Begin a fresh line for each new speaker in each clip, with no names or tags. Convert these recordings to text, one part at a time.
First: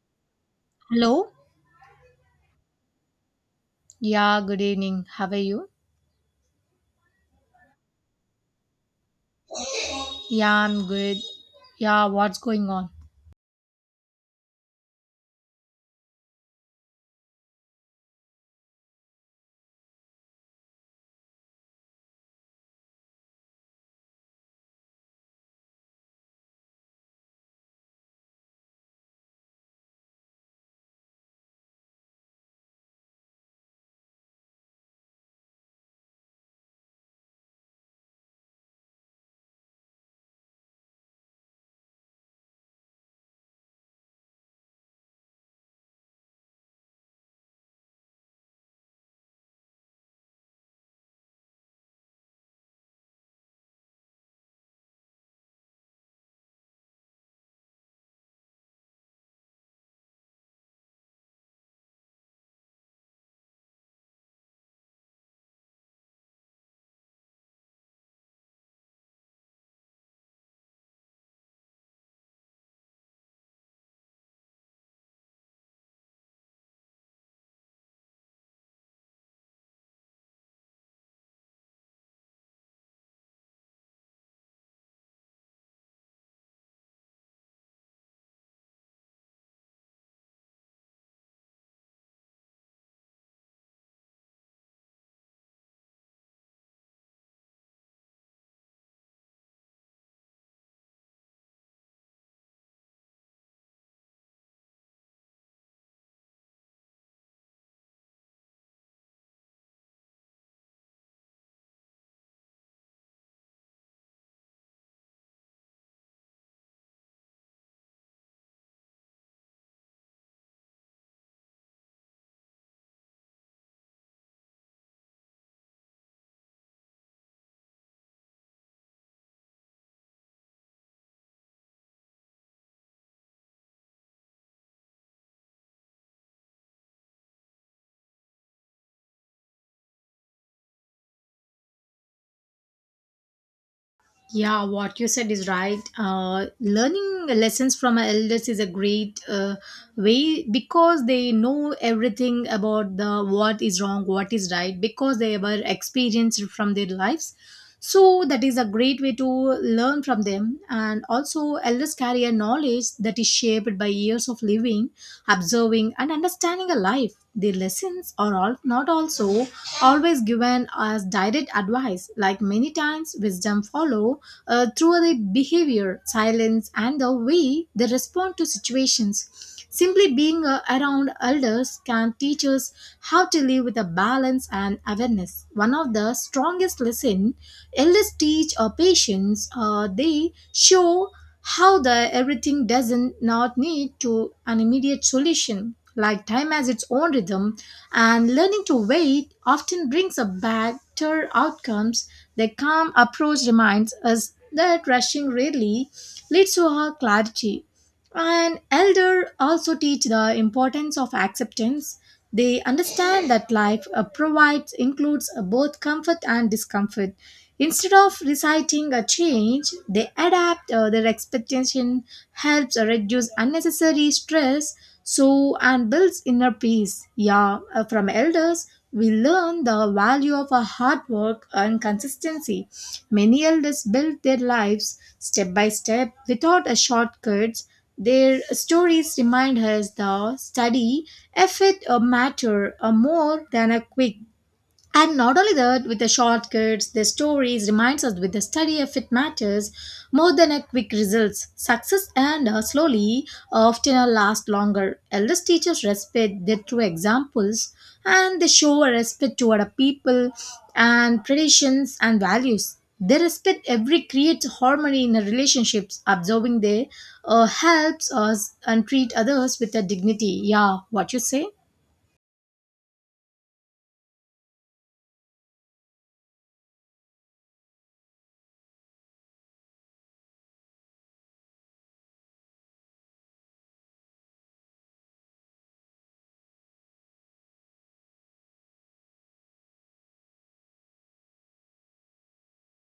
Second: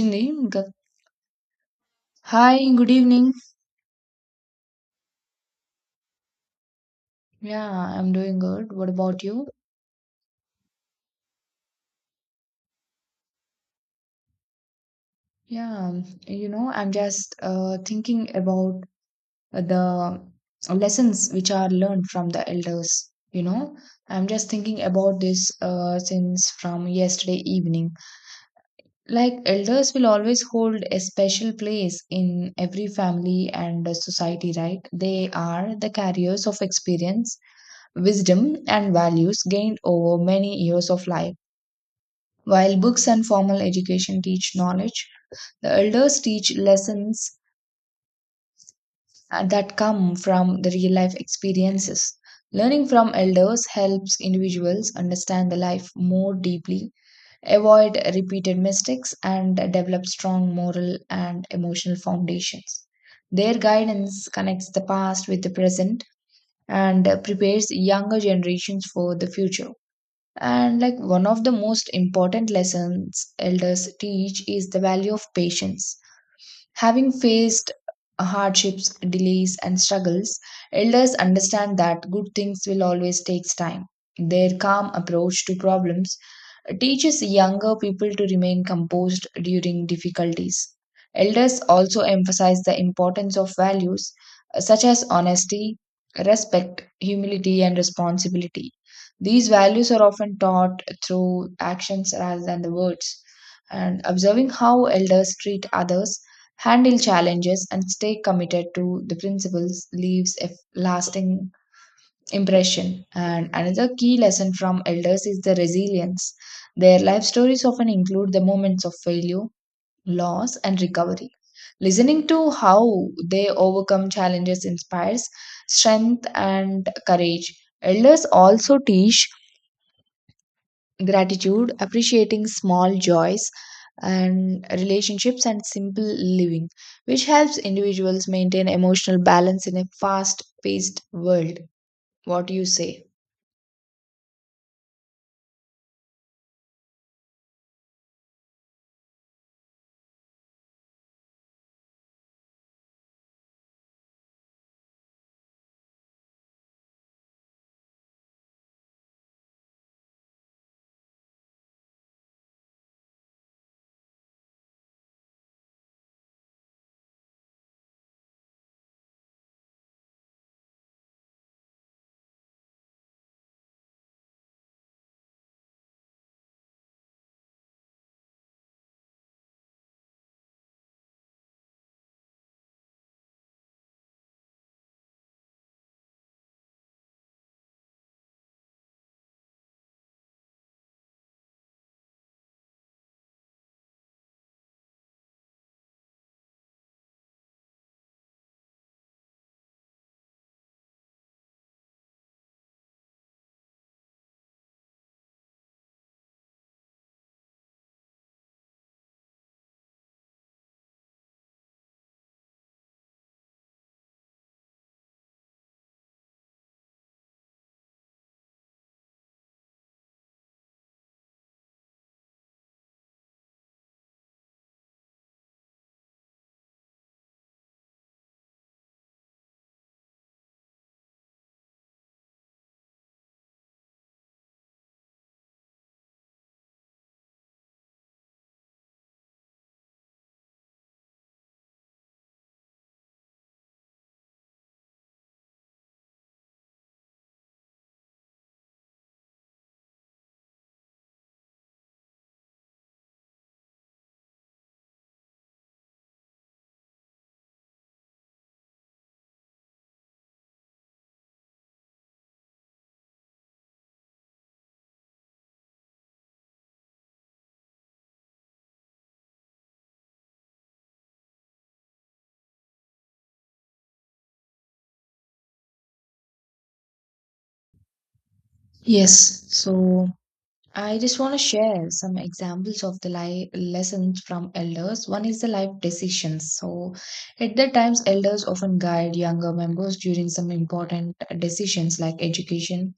Evening. Good-
Hello.
Hi, good evening.
Yeah, good evening. How are you?
Yeah, I'm doing good. What about you?
Yeah, I'm good. Yeah, what's going on?
Yeah, I'm just thinking about the lessons which are learned from the elders. You know, I'm just thinking about this since from yesterday evening. Like, elders will always hold a special place in every family and society, right? They are the carriers of experience, wisdom, and values gained over many years of life. While books and formal education teach knowledge, the elders teach lessons that come from the real life experiences. Learning from elders helps individuals understand the life more deeply, avoid repeated mistakes, and develop strong moral and emotional foundations. Their guidance connects the past with the present and prepares younger generations for the future. And like one of the most important lessons elders teach is the value of patience. Having faced hardships, delays, and struggles, elders understand that good things will always take time. Their calm approach to problems teaches younger people to remain composed during difficulties. Elders also emphasize the importance of values such as honesty, respect, humility, and responsibility. These values are often taught through actions rather than the words. And observing how elders treat others, handle challenges, and stay committed to the principles leaves a lasting impression. And another key lesson from elders is the resilience. Their life stories often include the moments of failure, loss, and recovery. Listening to how they overcome challenges inspires strength and courage. Elders also teach gratitude, appreciating small joys and relationships and simple living, which helps individuals maintain emotional balance in a fast paced world. What do you say?
Yeah, what you said is right. Learning lessons from our elders is a great way, because they know everything about the what is wrong, what is right, because they were experienced from their lives. So that is a great way to learn from them. And also, elders carry a knowledge that is shaped by years of living, observing, and understanding a life. Their lessons are all not also always given as direct advice. Like many times, wisdom follow through their behavior, silence, and the way they respond to situations. Simply being around elders can teach us how to live with a balance and awareness. One of the strongest lessons elders teach our patients, they show how the everything doesn't not need to an immediate solution. Like time has its own rhythm, and learning to wait often brings up better outcomes. The calm approach reminds us that rushing rarely leads to our clarity. And elder also teach the importance of acceptance. They understand that life provides includes both comfort and discomfort. Instead of reciting a change, they adapt their expectation helps reduce unnecessary stress so and builds inner peace. Yeah, from elders, we learn the value of our hard work and consistency. Many elders built their lives step by step without a shortcuts. Their stories remind us the study, effort, or matter are more than a quick, and not only that, with the shortcuts, the stories reminds us with the study if it matters more than a quick results. Success and slowly often last longer. Eldest teachers respect their true examples, and they show a respect toward a people and traditions and values. They respect every creates harmony in the relationships. Observing they helps us and treat others with a dignity. Yeah, what you say?
Yes, so I just want to share some examples of the life lessons from elders. One is the life decisions. So, at the times, elders often guide younger members during some important decisions like education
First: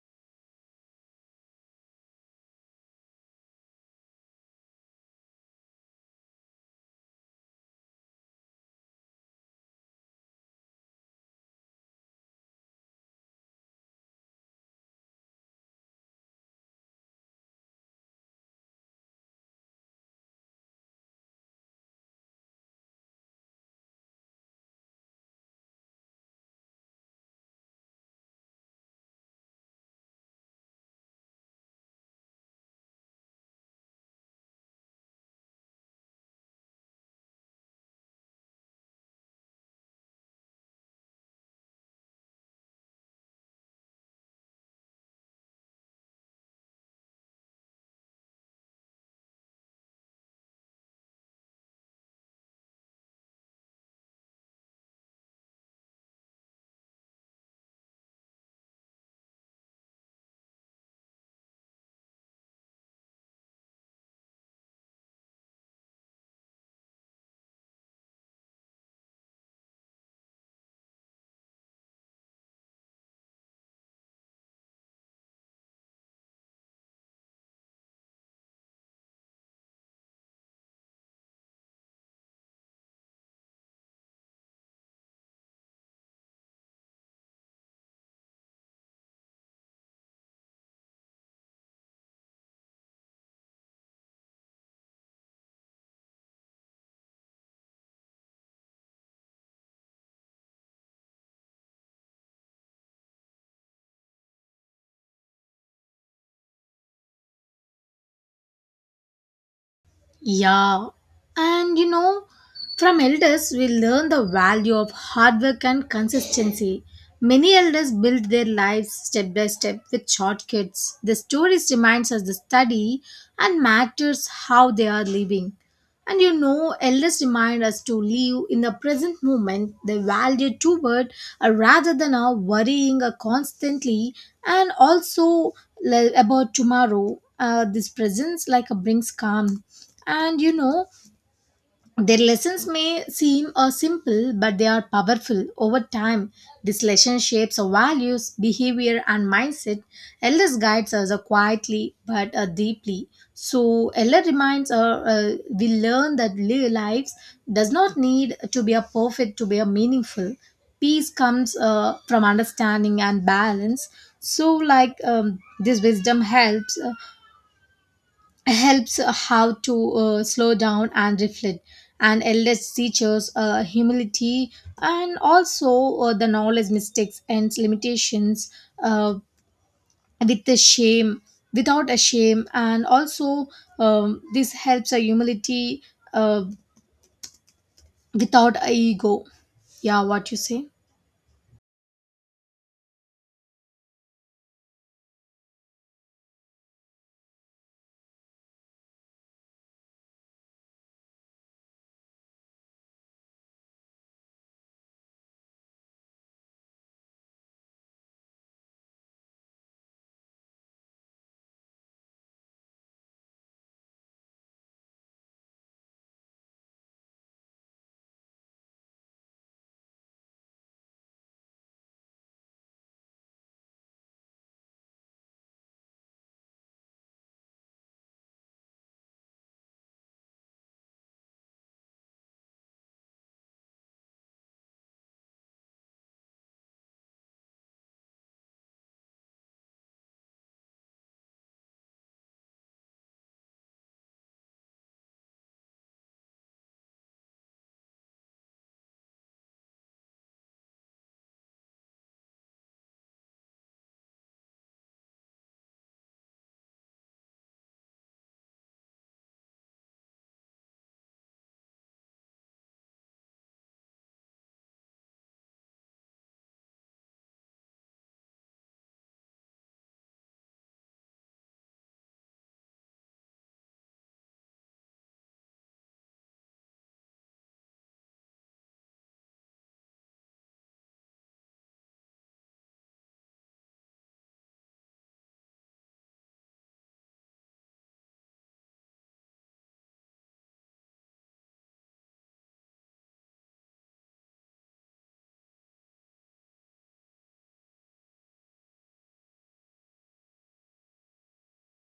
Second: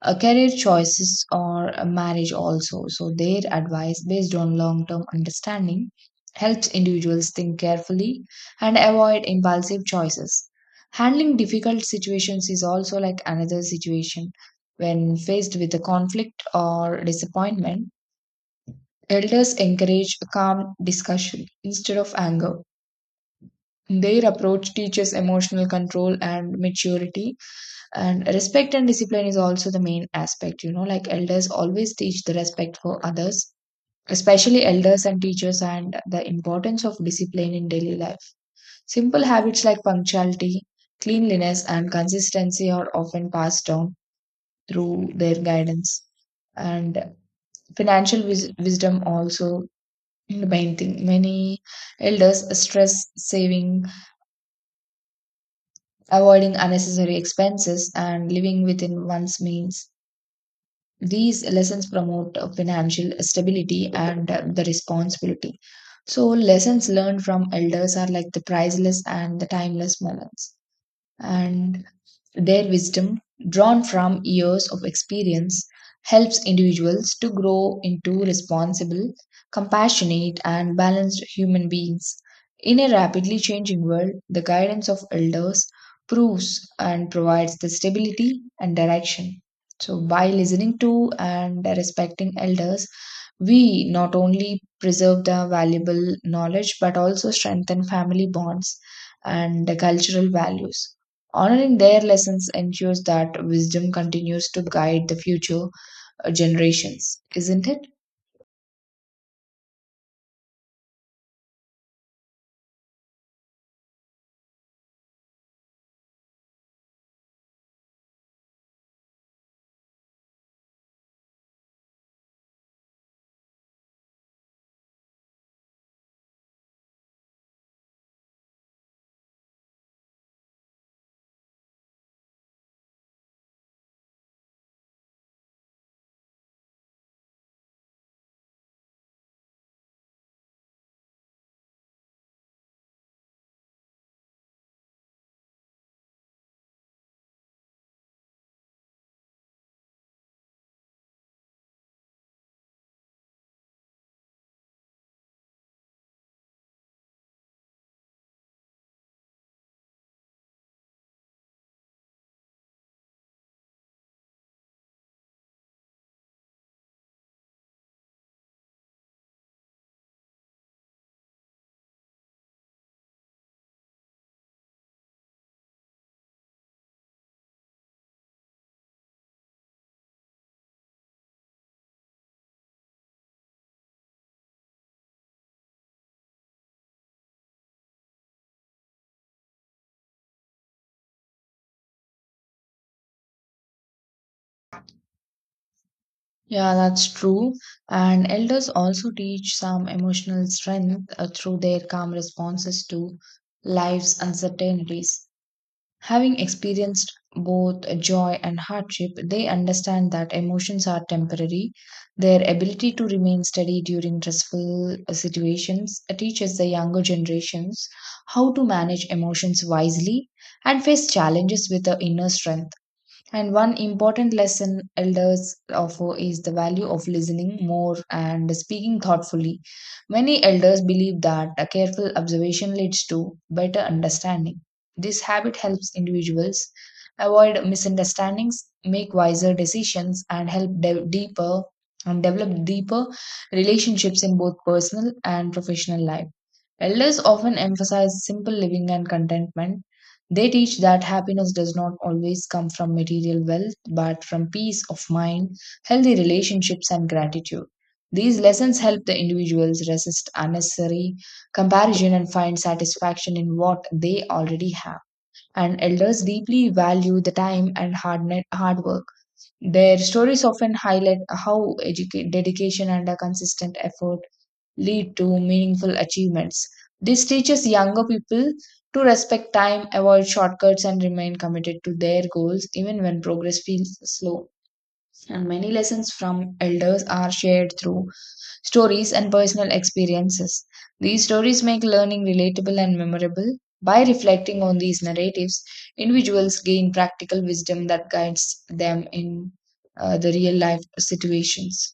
career choices or a marriage also. So their advice based on long-term understanding helps individuals think carefully and avoid impulsive choices. Handling difficult situations is also like another situation when faced with a conflict or disappointment. Elders encourage a calm discussion instead of anger. Their approach teaches emotional control and maturity, and respect and discipline is also the main aspect, you know, like elders always teach the respect for others, especially elders and teachers, and the importance of discipline in daily life. Simple habits like punctuality, cleanliness and consistency are often passed down through their guidance. And wisdom also, the main thing, many elders stress saving, avoiding unnecessary expenses and living within one's means. These lessons promote financial stability and the responsibility. So, lessons learned from elders are like the priceless and the timeless moments. And their wisdom, drawn from years of experience, helps individuals to grow into responsible, compassionate, and balanced human beings. In a rapidly changing world, the guidance of elders proves and provides the stability and direction. So, by listening to and respecting elders, we not only preserve the valuable knowledge but also strengthen family bonds and the cultural values. Honoring their lessons ensures that wisdom continues to guide the future generations, isn't it?
Yeah, and you know, from elders, we learn the value of hard work and consistency. Many elders build their lives step by step with shortcuts. The stories reminds us the study and matters how they are living. And you know, elders remind us to live in the present moment, the value toward rather than worrying constantly and also about tomorrow. This presence like brings calm. And you know, their lessons may seem simple, but they are powerful. Over time, this lesson shapes our values, behavior, and mindset. Elders guides us quietly but deeply. So, Elder reminds us we learn that lives does not need to be a perfect to be a meaningful. Peace comes from understanding and balance. So, like, this wisdom helps how to slow down and reflect. And elders teaches humility and also the knowledge mistakes and limitations, uh, with the shame without a shame. And also this helps a humility, uh, without a ego. Yeah, what you say?
Yeah, that's true. And elders also teach some emotional strength through their calm responses to life's uncertainties. Having experienced both joy and hardship, they understand that emotions are temporary. Their ability to remain steady during stressful situations teaches the younger generations how to manage emotions wisely and face challenges with the inner strength. And one important lesson elders offer is the value of listening more and speaking thoughtfully. Many elders believe that a careful observation leads to better understanding. This habit helps individuals avoid misunderstandings, make wiser decisions, and deeper and develop deeper relationships in both personal and professional life. Elders often emphasize simple living and contentment. They teach that happiness does not always come from material wealth, but from peace of mind, healthy relationships, and gratitude. These lessons help the individuals resist unnecessary comparison and find satisfaction in what they already have. And elders deeply value the time and hard work. Their stories often highlight how dedication and a consistent effort lead to meaningful achievements. This teaches younger people to respect time, avoid shortcuts, and remain committed to their goals even when progress feels slow. And many lessons from elders are shared through stories and personal experiences. These stories make learning relatable and memorable. By reflecting on these narratives, individuals gain practical wisdom that guides them in the real life situations.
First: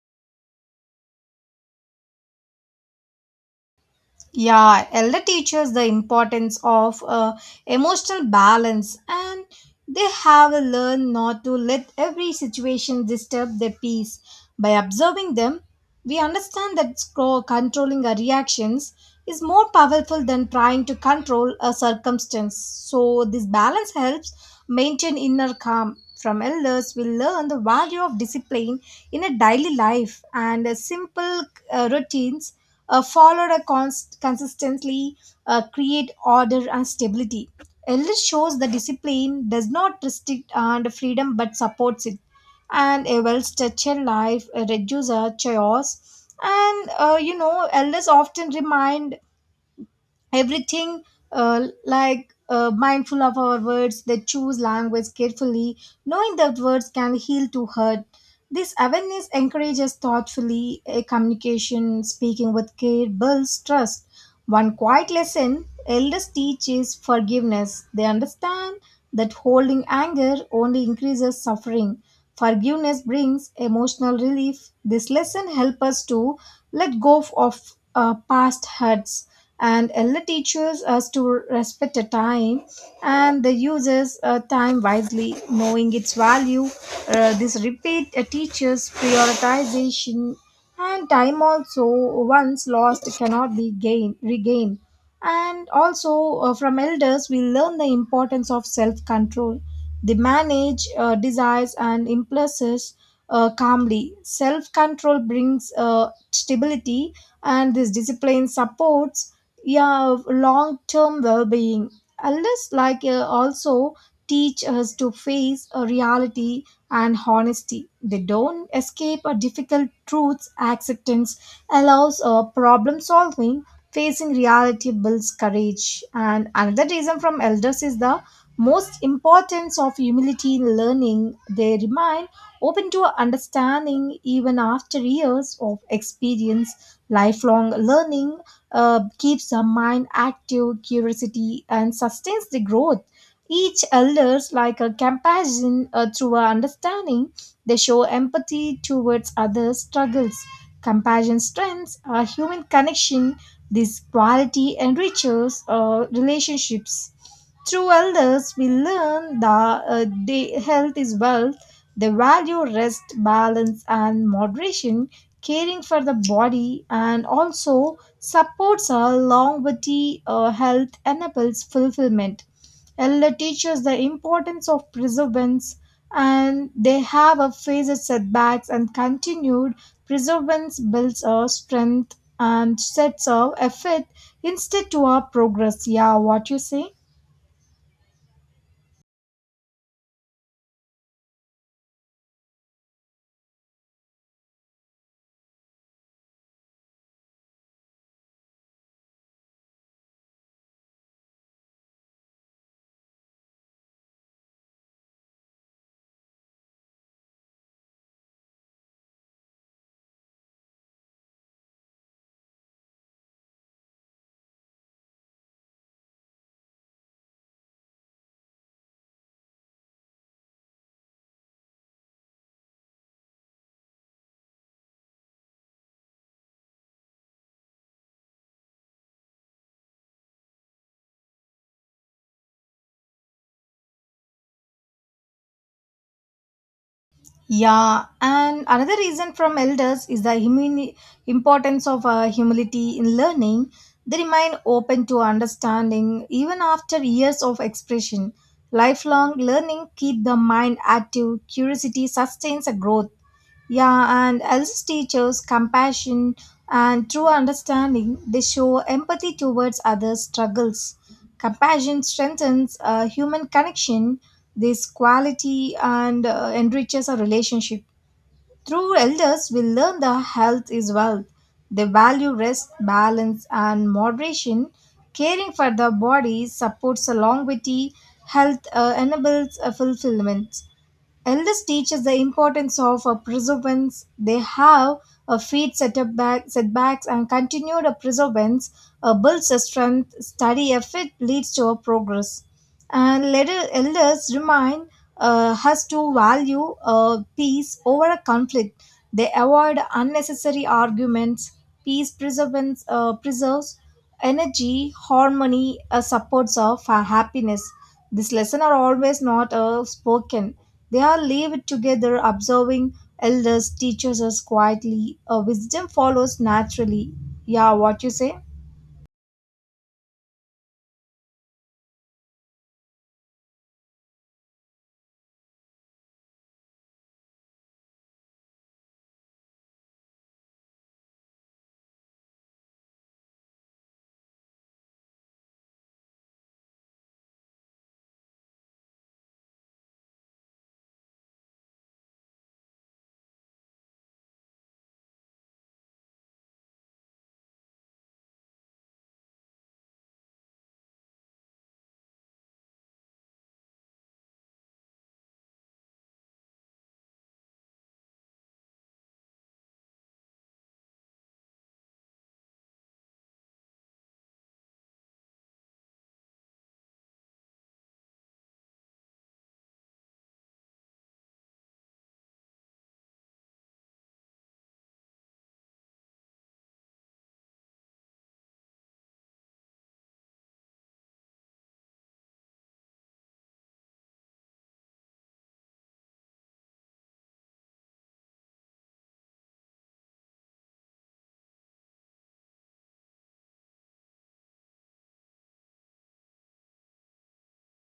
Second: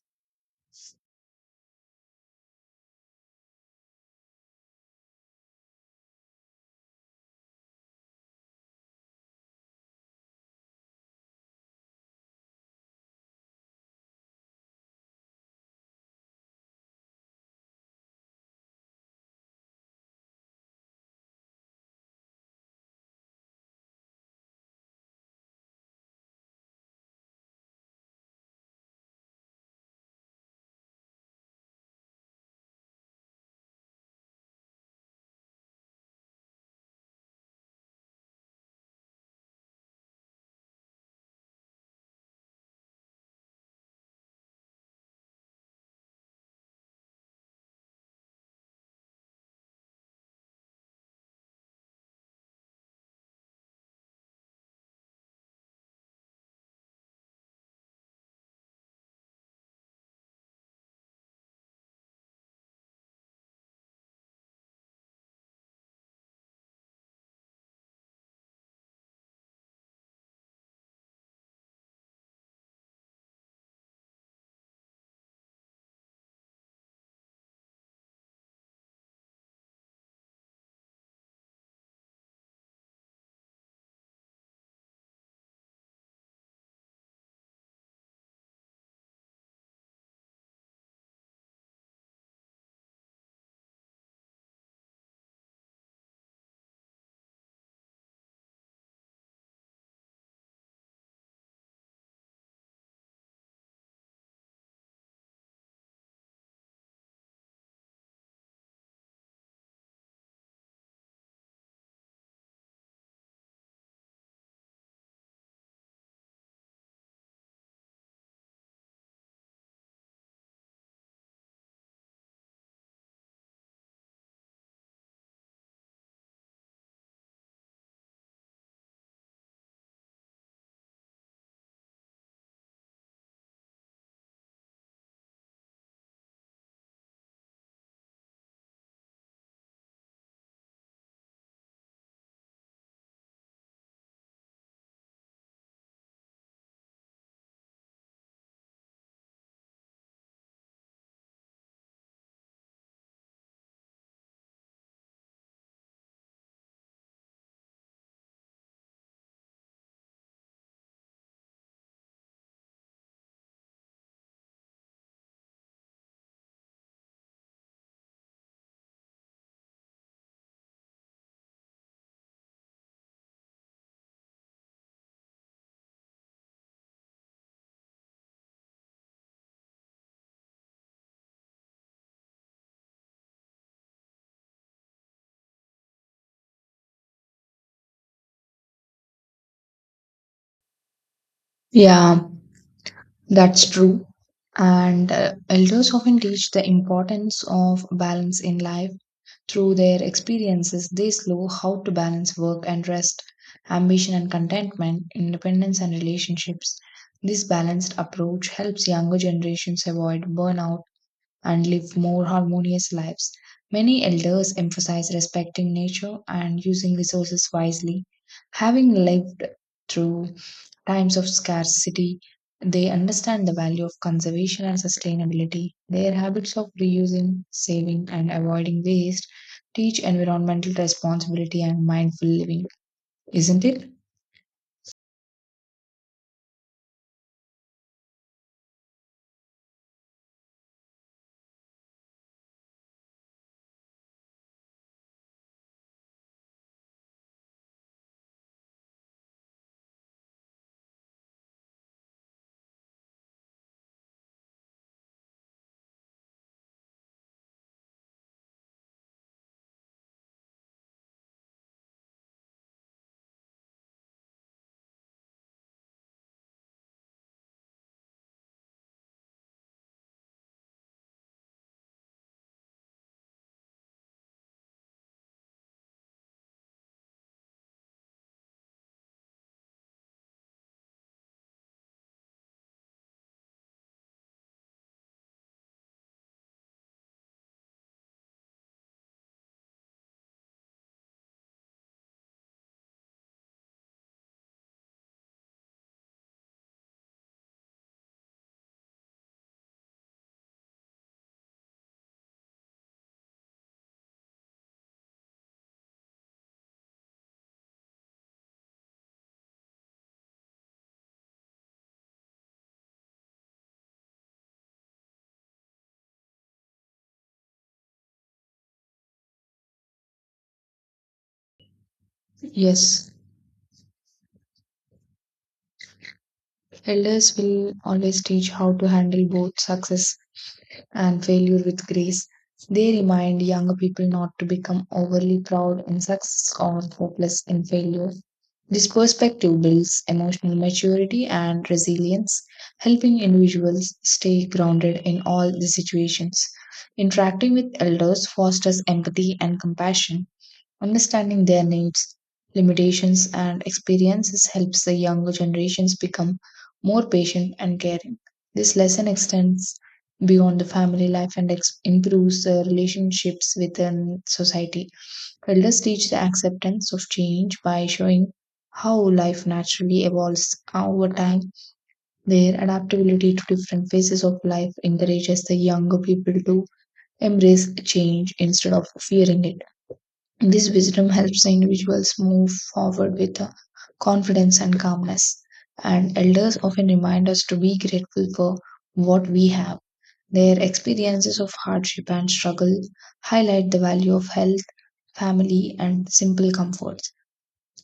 Yeah, elder teaches the importance of emotional balance, and they have learned not to let every situation disturb their peace. By observing them, we understand that controlling our reactions is more powerful than trying to control a circumstance. So, this balance helps maintain inner calm. From elders, we learn the value of discipline in a daily life, and simple routines consistently create order and stability. Elders shows the discipline does not restrict and freedom but supports it. And a well-structured life reduces chaos. And you know, elders often remind everything, like mindful of our words. They choose language carefully, knowing that words can heal to hurt. This awareness encourages thoughtfully a communication. Speaking with care builds trust. One quiet lesson elders teach is forgiveness. They understand that holding anger only increases suffering. Forgiveness brings emotional relief. This lesson helps us to let go of past hurts. And ella teaches us to respect the time and the uses time wisely, knowing its value. This repeat teaches prioritization, and time also once lost cannot be gained regained. And also, from elders, we learn the importance of self control. They manage desires and impulses calmly. Self control brings stability, and this discipline supports, yeah, long term well being. Elders, like, also teach us to face a reality and honesty. They don't escape a difficult truths. Acceptance allows problem solving. Facing reality builds courage. And another reason from elders is the most importance of humility in learning. They remain open to understanding even after years of experience. Lifelong learning keeps the mind active, curiosity, and sustains the growth. Each elders like a compassion through our understanding. They show empathy towards others' struggles. Compassion strengthens a human connection. This quality enriches relationships. Through elders, we learn that the health is wealth. They value rest, balance, and moderation, caring for the body, and also supports our longevity. Health enables fulfillment. Ella teaches the importance of perseverance, and they have a faced setbacks and continued perseverance builds our strength and sets our effort instead to our progress. Yeah, what you say?
Yeah, that's true. And elders often teach the importance of balance in life. Through their experiences, they show how to balance work and rest, ambition and contentment, independence and relationships. This balanced approach helps younger generations avoid burnout and live more harmonious lives. Many elders emphasize respecting nature and using resources wisely. Having lived through times of scarcity, they understand the value of conservation and sustainability. Their habits of reusing, saving, and avoiding waste teach environmental responsibility and mindful living, isn't it?
Yeah, and another reason from elders is the importance of humility in learning. They remain open to understanding even after years of expression. Lifelong learning keep the mind active. Curiosity sustains a growth. Yeah, and elders teachers compassion and true understanding. They show empathy towards others' struggles. Compassion strengthens human connection. This quality and enriches our relationship. Through elders, we learn that health is wealth. They value rest, balance, and moderation. Caring for the body supports a longevity, health enables a fulfillment. Elders teach us the importance of a perseverance. They have a setbacks and continued a perseverance builds a strength. Study effort leads to a progress. And let elders remind us to value peace over a conflict. They avoid unnecessary arguments. Peace preserves energy, harmony, supports of happiness. These lessons are always not spoken. They are lived together, observing elders, teachers us quietly. Wisdom follows naturally. Yeah, what you say?
Yes, elders will always teach how to handle both success and failure with grace. They remind young people not to become overly proud in success or hopeless in failure. This perspective builds emotional maturity and resilience, helping individuals stay grounded in all the situations. Interacting with elders fosters empathy and compassion. Understanding their needs, limitations, and experiences helps the younger generations become more patient and caring. This lesson extends beyond the family life and improves the relationships within society. Elders teach the acceptance of change by showing how life naturally evolves over time. Their adaptability to different phases of life encourages the younger people to embrace change instead of fearing it. This wisdom helps the individuals move forward with confidence and calmness. And elders often remind us to be grateful for what we have. Their experiences of hardship and struggle highlight the value of health, family, and simple comforts.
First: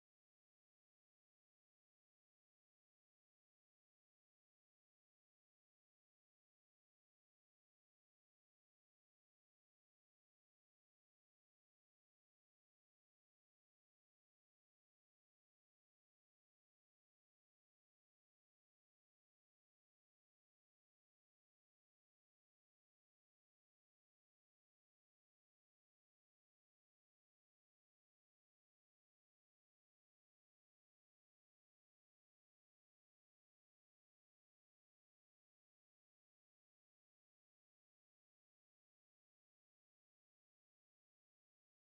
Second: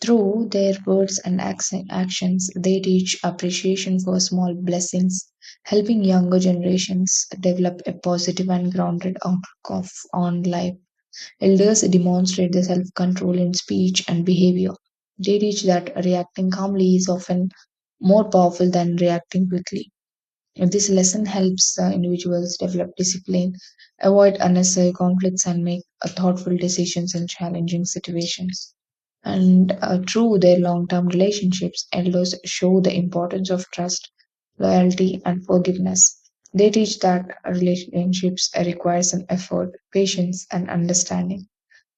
Through their words and actions, they teach appreciation for small blessings, helping younger generations develop a positive and grounded outlook on life. Elders demonstrate their self control in speech and behavior. They teach that reacting calmly is often more powerful than reacting quickly. This lesson helps individuals develop discipline, avoid unnecessary conflicts, and make thoughtful decisions in challenging situations. And through their long term relationships, elders show the importance of trust, loyalty, and forgiveness. They teach that relationships requires an effort, patience, and understanding.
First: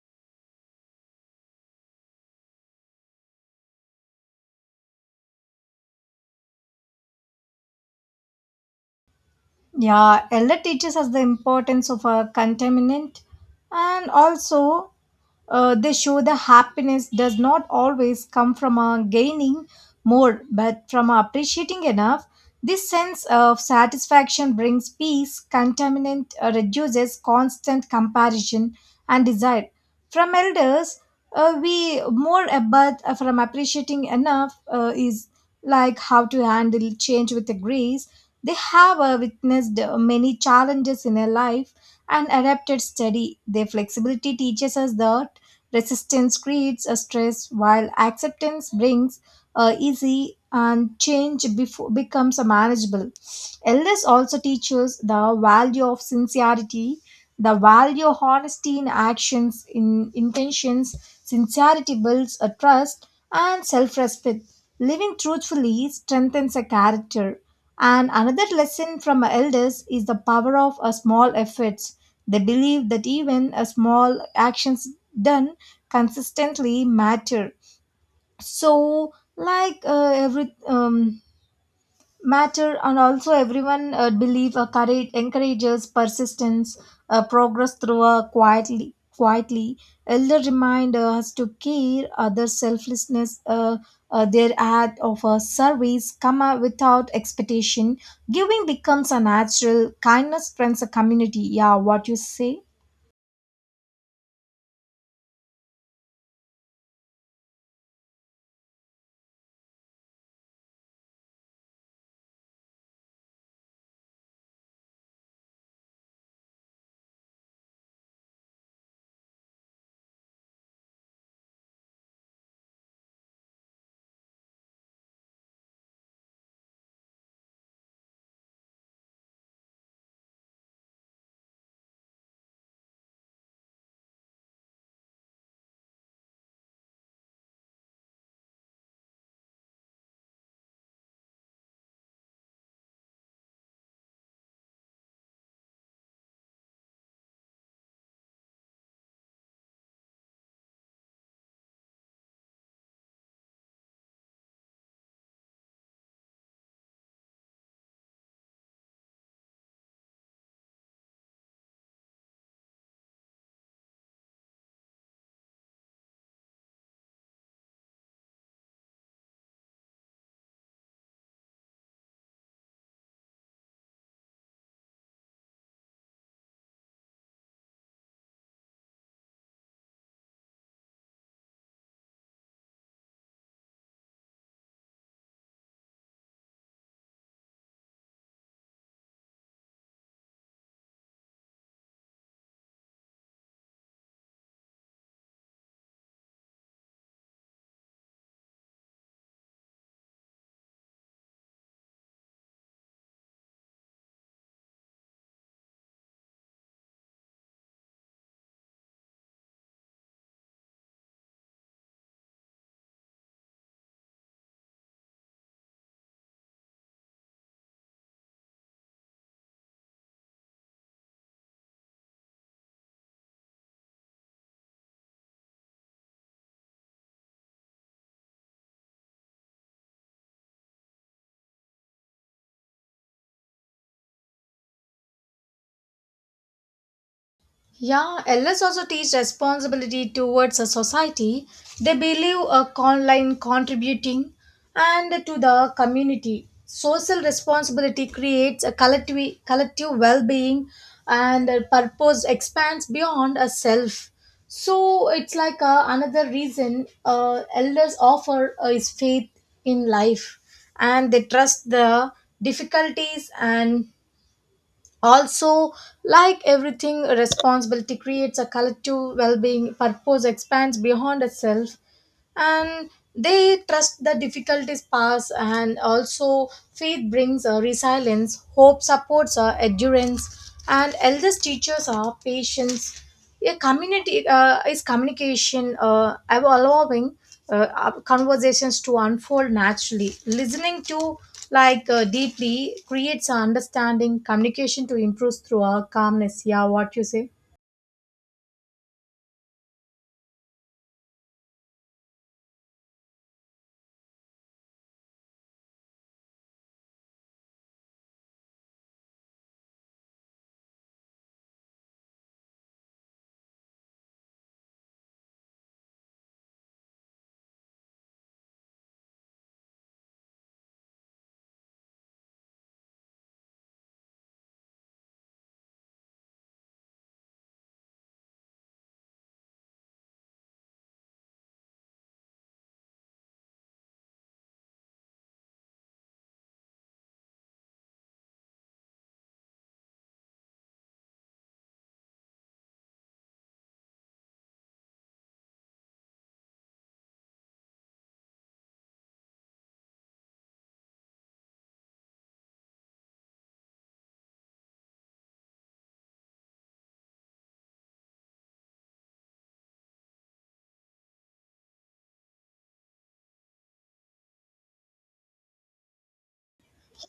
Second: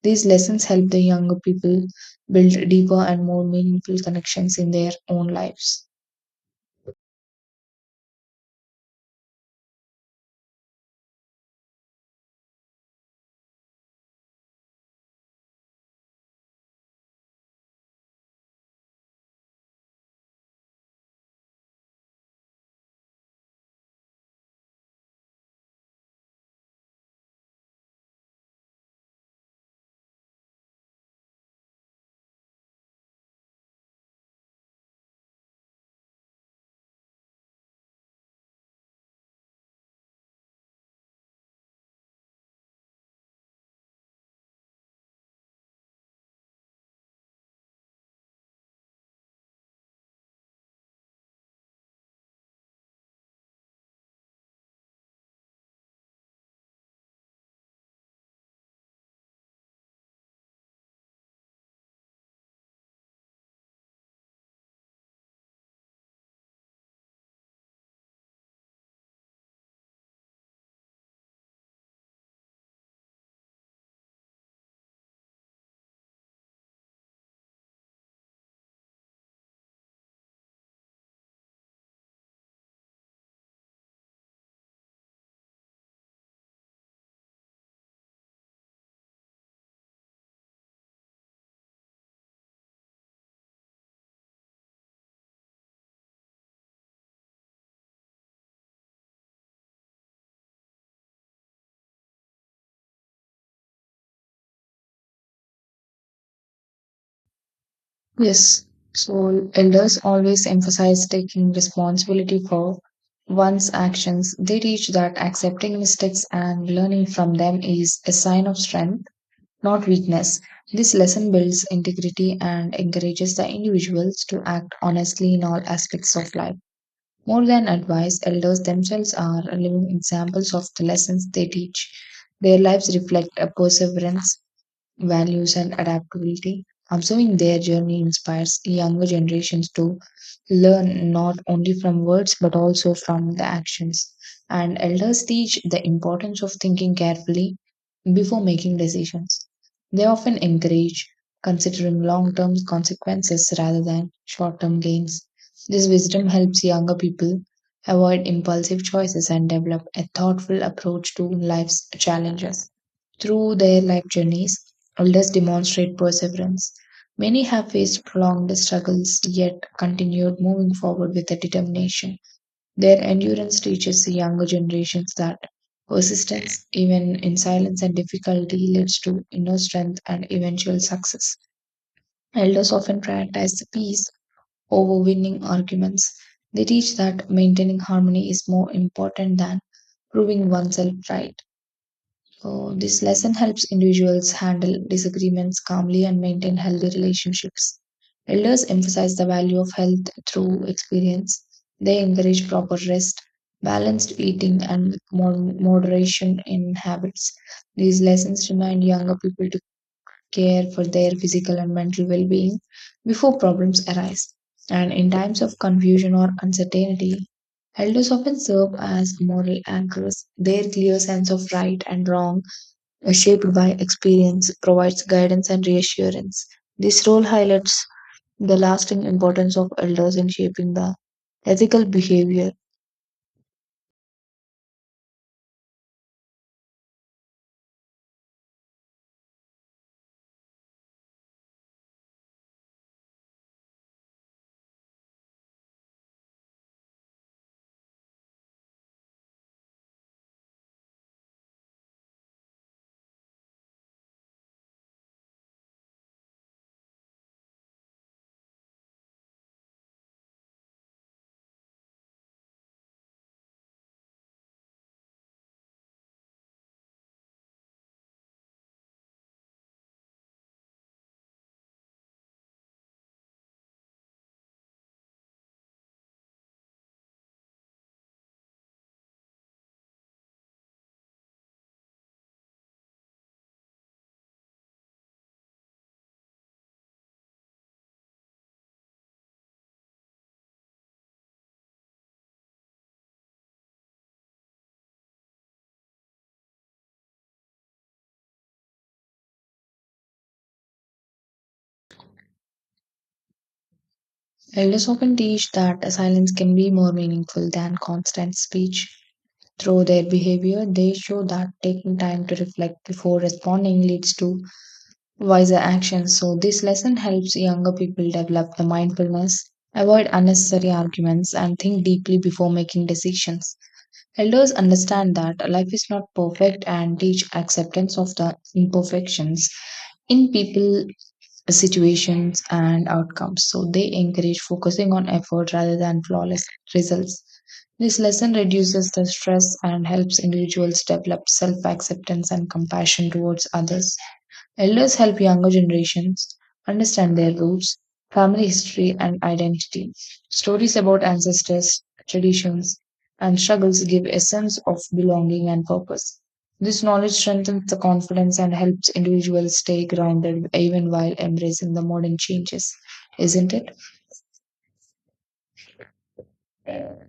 These lessons help the younger people build deeper and more meaningful connections in their own lives.
Yeah, Ella teaches us the importance of a contaminant, and also they show the happiness does not always come from a gaining more, but from a appreciating enough. This sense of satisfaction brings peace. Contaminant reduces constant comparison and desire. From elders, we more about from appreciating enough is like how to handle change with the grace. They have witnessed many challenges in their life and adapted steady. Their flexibility teaches us that resistance creates a stress, while acceptance brings easy and change before becomes a manageable. Elders also teach us the value of sincerity, the value of honesty in actions, in intentions. Sincerity builds a trust and self-respect. Living truthfully strengthens a character. And another lesson from our elders is the power of a small efforts. They believe that even a small actions done consistently matter. So, like every matter, and also everyone believe courage encourages persistence, progress through a quietly. Elder remind us to care other selflessness, their act of a service come out without expectation. Giving becomes a natural kindness. Strengthens a community. Yeah, what you say?
Yes, so elders always emphasize taking responsibility for one's actions. They teach that accepting mistakes and learning from them is a sign of strength, not weakness. This lesson builds integrity and encourages the individuals to act honestly in all aspects of life. More than advice, elders themselves are living examples of the lessons they teach. Their lives reflect a perseverance, values, and adaptability. Observing their journey inspires younger generations to learn not only from words but also from the actions. And elders teach the importance of thinking carefully before making decisions. They often encourage considering long term consequences rather than short term gains. This wisdom helps younger people avoid impulsive choices and develop a thoughtful approach to life's challenges. Through their life journeys, elders demonstrate perseverance. Many have faced prolonged struggles yet continued moving forward with a determination. Their endurance teaches the younger generations that persistence, even in silence and difficulty, leads to inner strength and eventual success. Elders often prioritize the peace over winning arguments. They teach that maintaining harmony is more important than proving oneself right. So, this lesson helps individuals handle disagreements calmly and maintain healthy relationships. Elders emphasize the value of health through experience. They encourage proper rest, balanced eating, and moderation in habits. These lessons remind younger people to care for their physical and mental well being before problems arise. And in times of confusion or uncertainty, elders often serve as moral anchors. Their clear sense of right and wrong, shaped by experience, provides guidance and reassurance. This role highlights the lasting importance of elders in shaping the ethical behavior.
Yeah, elders also teach responsibility towards a society. They believe a online contributing and to the community. Social responsibility creates a collective well-being, and a purpose expands beyond a self. So it's like another reason elders offer is faith in life, and they trust the difficulties. And also, like everything, responsibility creates a collective well being, purpose expands beyond itself, and they trust the difficulties pass. And also faith brings resilience. Hope supports endurance, and elders teachers are patience, a community is communication, allowing conversations to unfold naturally, listening to like deeply creates understanding, communication to improve through our calmness. Yeah, what you say?
Elders often teach that silence can be more meaningful than constant speech. Through their behavior, they show that taking time to reflect before responding leads to wiser actions. So, this lesson helps younger people develop the mindfulness, avoid unnecessary arguments, and think deeply before making decisions. Elders understand that life is not perfect and teach acceptance of the imperfections in people, situations, and outcomes. So they encourage focusing on effort rather than flawless results. This lesson reduces the stress and helps individuals develop self acceptance and compassion towards others. Elders help younger generations understand their roots, family history, and identity. Stories about ancestors, traditions, and struggles give a sense of belonging and purpose. This knowledge strengthens the confidence and helps individuals stay grounded even while embracing the modern changes, isn't it?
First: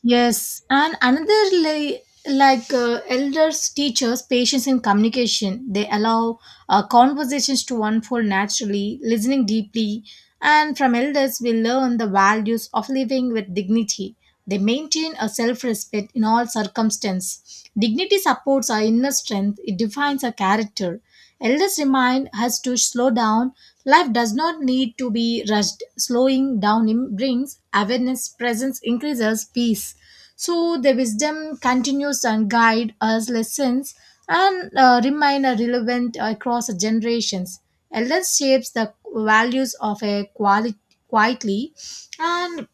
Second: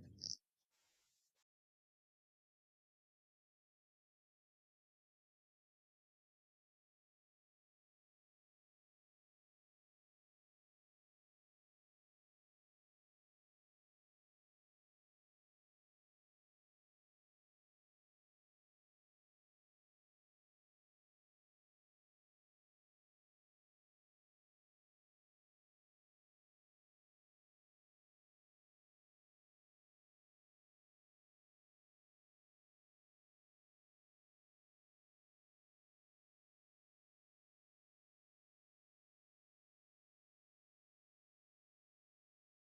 Yes, and another like elders teachers patience in communication. They allow conversations to unfold naturally, listening deeply, and from elders we learn the values of living with dignity. They maintain a self-respect in all circumstances. Dignity supports our inner strength. It defines our character. Elders remind us to slow down. Life does not need to be rushed. Slowing down brings awareness, presence increases peace. So the wisdom continues and guide us lessons and remain relevant across generations. Elders shapes the values of a quality quietly. And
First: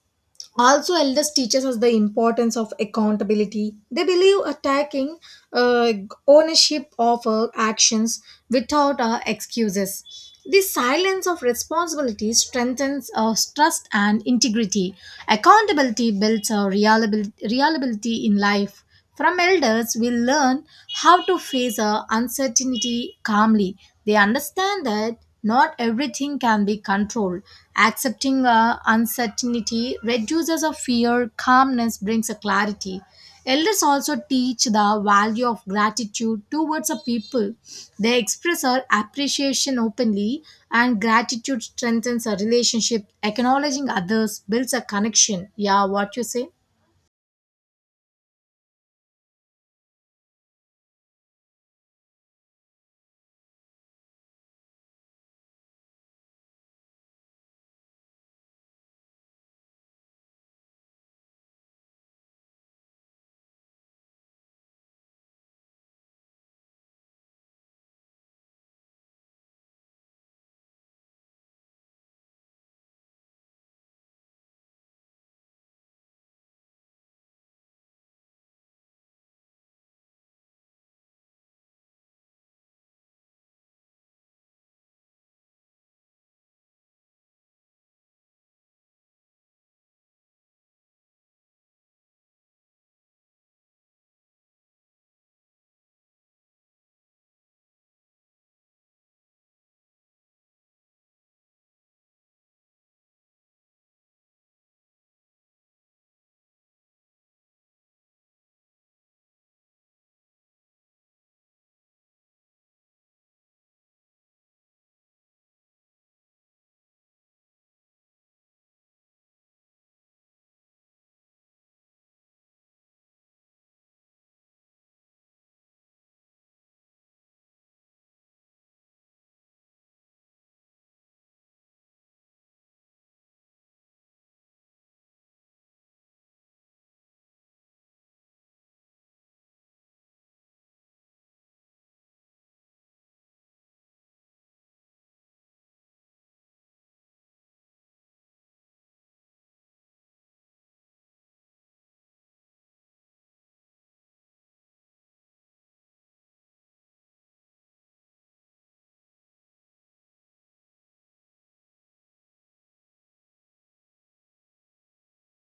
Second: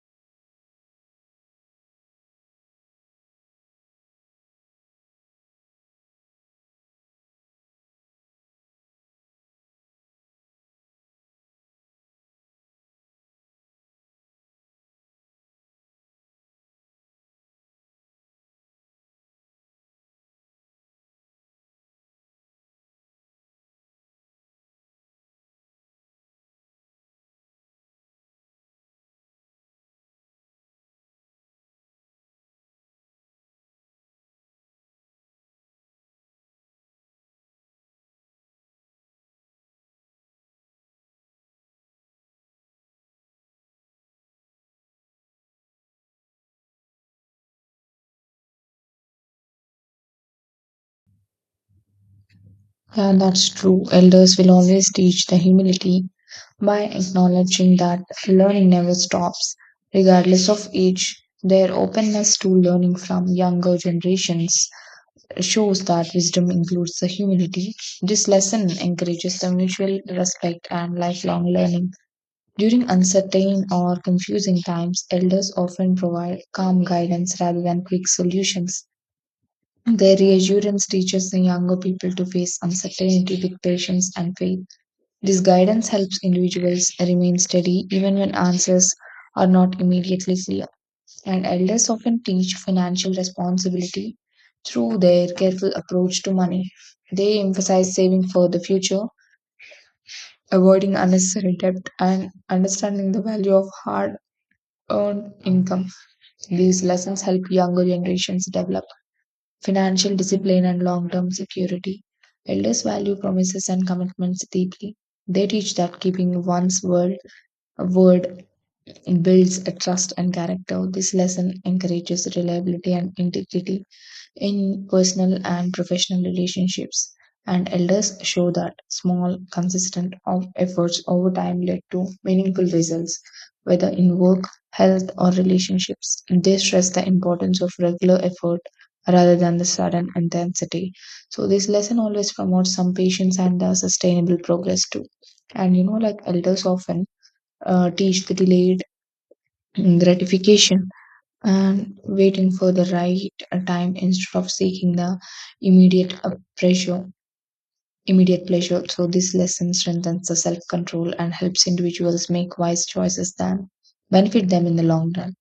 also elders teaches us the importance of accountability. They believe attacking uh, ownership of our actions without excuses. The silence of responsibility strengthens our trust and integrity. Accountability builds our reliability in life. From elders, we learn how to face our uncertainty calmly. They understand that not everything can be controlled. Accepting our uncertainty reduces our fear, calmness brings a clarity. Elders also teach the value of gratitude towards the people. They express our appreciation openly, and gratitude strengthens a relationship. Acknowledging others builds a connection. Yeah, what you say?
Yeah, that's true. Elders will always teach the humility by acknowledging that learning never stops, regardless of age. Their openness to learning from younger generations shows that wisdom includes the humility. This lesson encourages the mutual respect and lifelong learning. During uncertain or confusing times, elders often provide calm guidance rather than quick solutions. Their reassurance teaches the younger people to face uncertainty with patience and faith. This guidance helps individuals remain steady even when answers are not immediately clear. And elders often teach financial responsibility through their careful approach to money. They emphasize saving for the future, avoiding unnecessary debt, and understanding the value of hard earned income. These lessons help younger generations develop financial discipline, and long term security. Elders value promises and commitments deeply. They teach that keeping one's word builds a trust and character. This lesson encourages reliability and integrity in personal and professional relationships. And elders show that small, consistent of efforts over time led to meaningful results, whether in work, health, or relationships. They stress the importance of regular effort rather than the sudden intensity. So this lesson always promotes some patience and the sustainable progress too. And you know, like elders often teach the delayed gratification and waiting for the right time instead of seeking the immediate uh, pressure immediate pleasure. So this lesson strengthens the self-control and helps individuals make wise choices that benefit them in the long run.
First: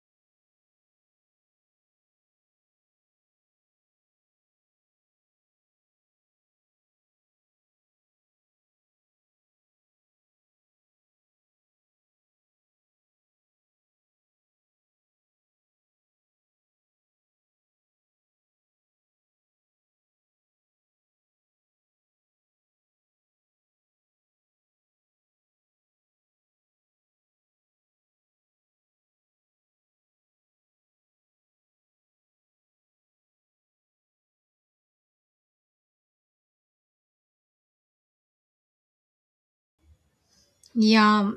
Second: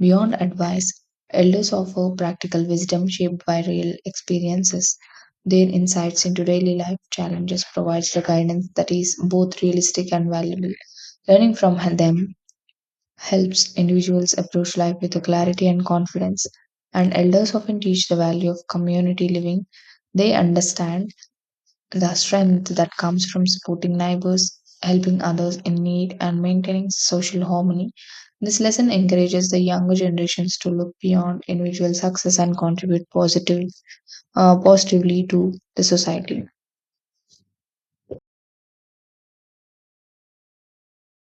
Beyond advice, elders offer practical wisdom shaped by real experiences. Their insights into daily life challenges provides the guidance that is both realistic and valuable. Learning from them helps individuals approach life with a clarity and confidence. And elders often teach the value of community living. They understand the strength that comes from supporting neighbors, helping others in need, and maintaining social harmony. This lesson encourages the younger generations to look beyond individual success and contribute positively to the society.
Yeah.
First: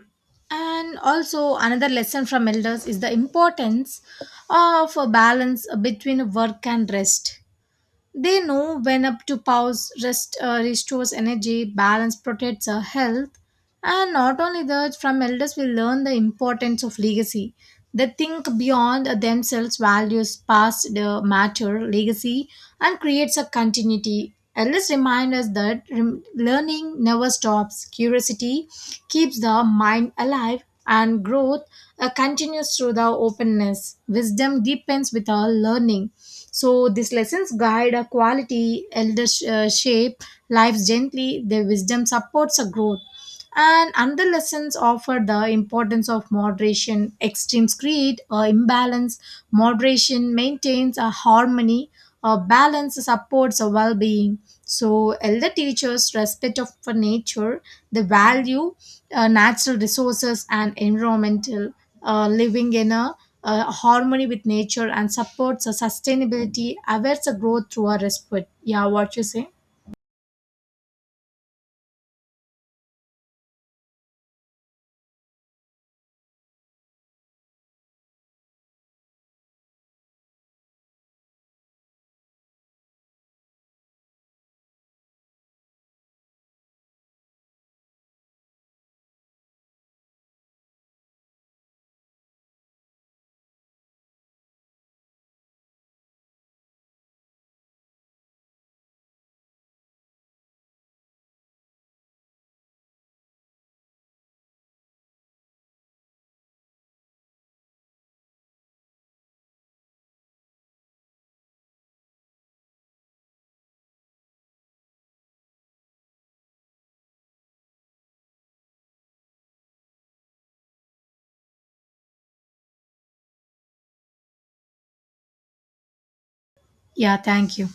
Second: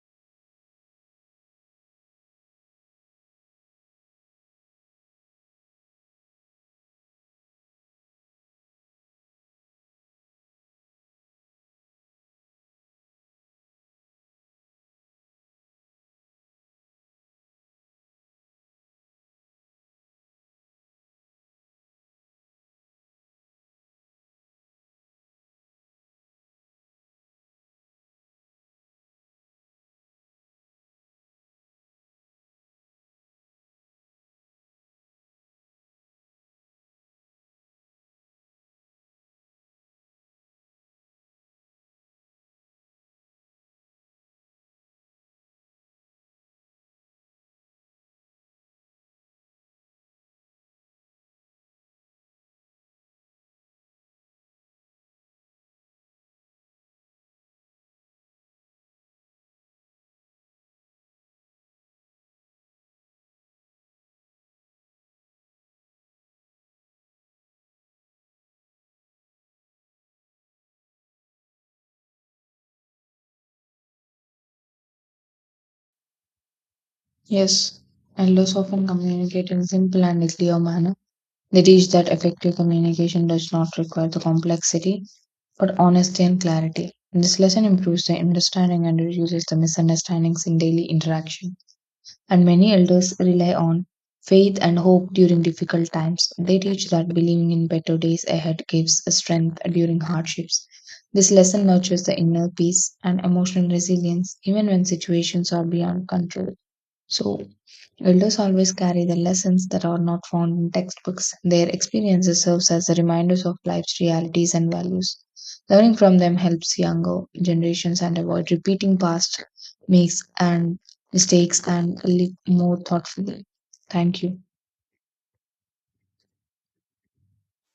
And also, another lesson from elders is the importance of a balance between work and rest. They know when up to pause, rest restores energy, balance protects our health. And not only that, from elders, we learn the importance of legacy. They think beyond themselves, values, past the matter, legacy, and creates a continuity. Ellis reminds us that learning never stops. Curiosity keeps the mind alive, and growth continues through the openness. Wisdom deepens with our learning. So these lessons guide a quality, elders shape lives gently. Their wisdom supports a growth. And another lessons offer the importance of moderation, extreme greed, or imbalance. Moderation maintains a harmony, a balance supports a well-being. So elder teachers respect of for nature, the value, natural resources, and environmental living in a harmony with nature and supports a sustainability, awares a growth through a respite. Yeah, what you say?
Yes, elders often communicate in simple and a clear manner. They teach that effective communication does not require the complexity, but honesty and clarity. This lesson improves the understanding and reduces the misunderstandings in daily interaction. And many elders rely on faith and hope during difficult times. They teach that believing in better days ahead gives strength during hardships. This lesson nurtures the inner peace and emotional resilience even when situations are beyond control. So, elders always carry the lessons that are not found in textbooks. Their experiences serves as the reminders of life's realities and values. Learning from them helps younger generations and avoid repeating past mistakes and mistakes and live more thoughtfully. Thank you.
Yeah, thank you.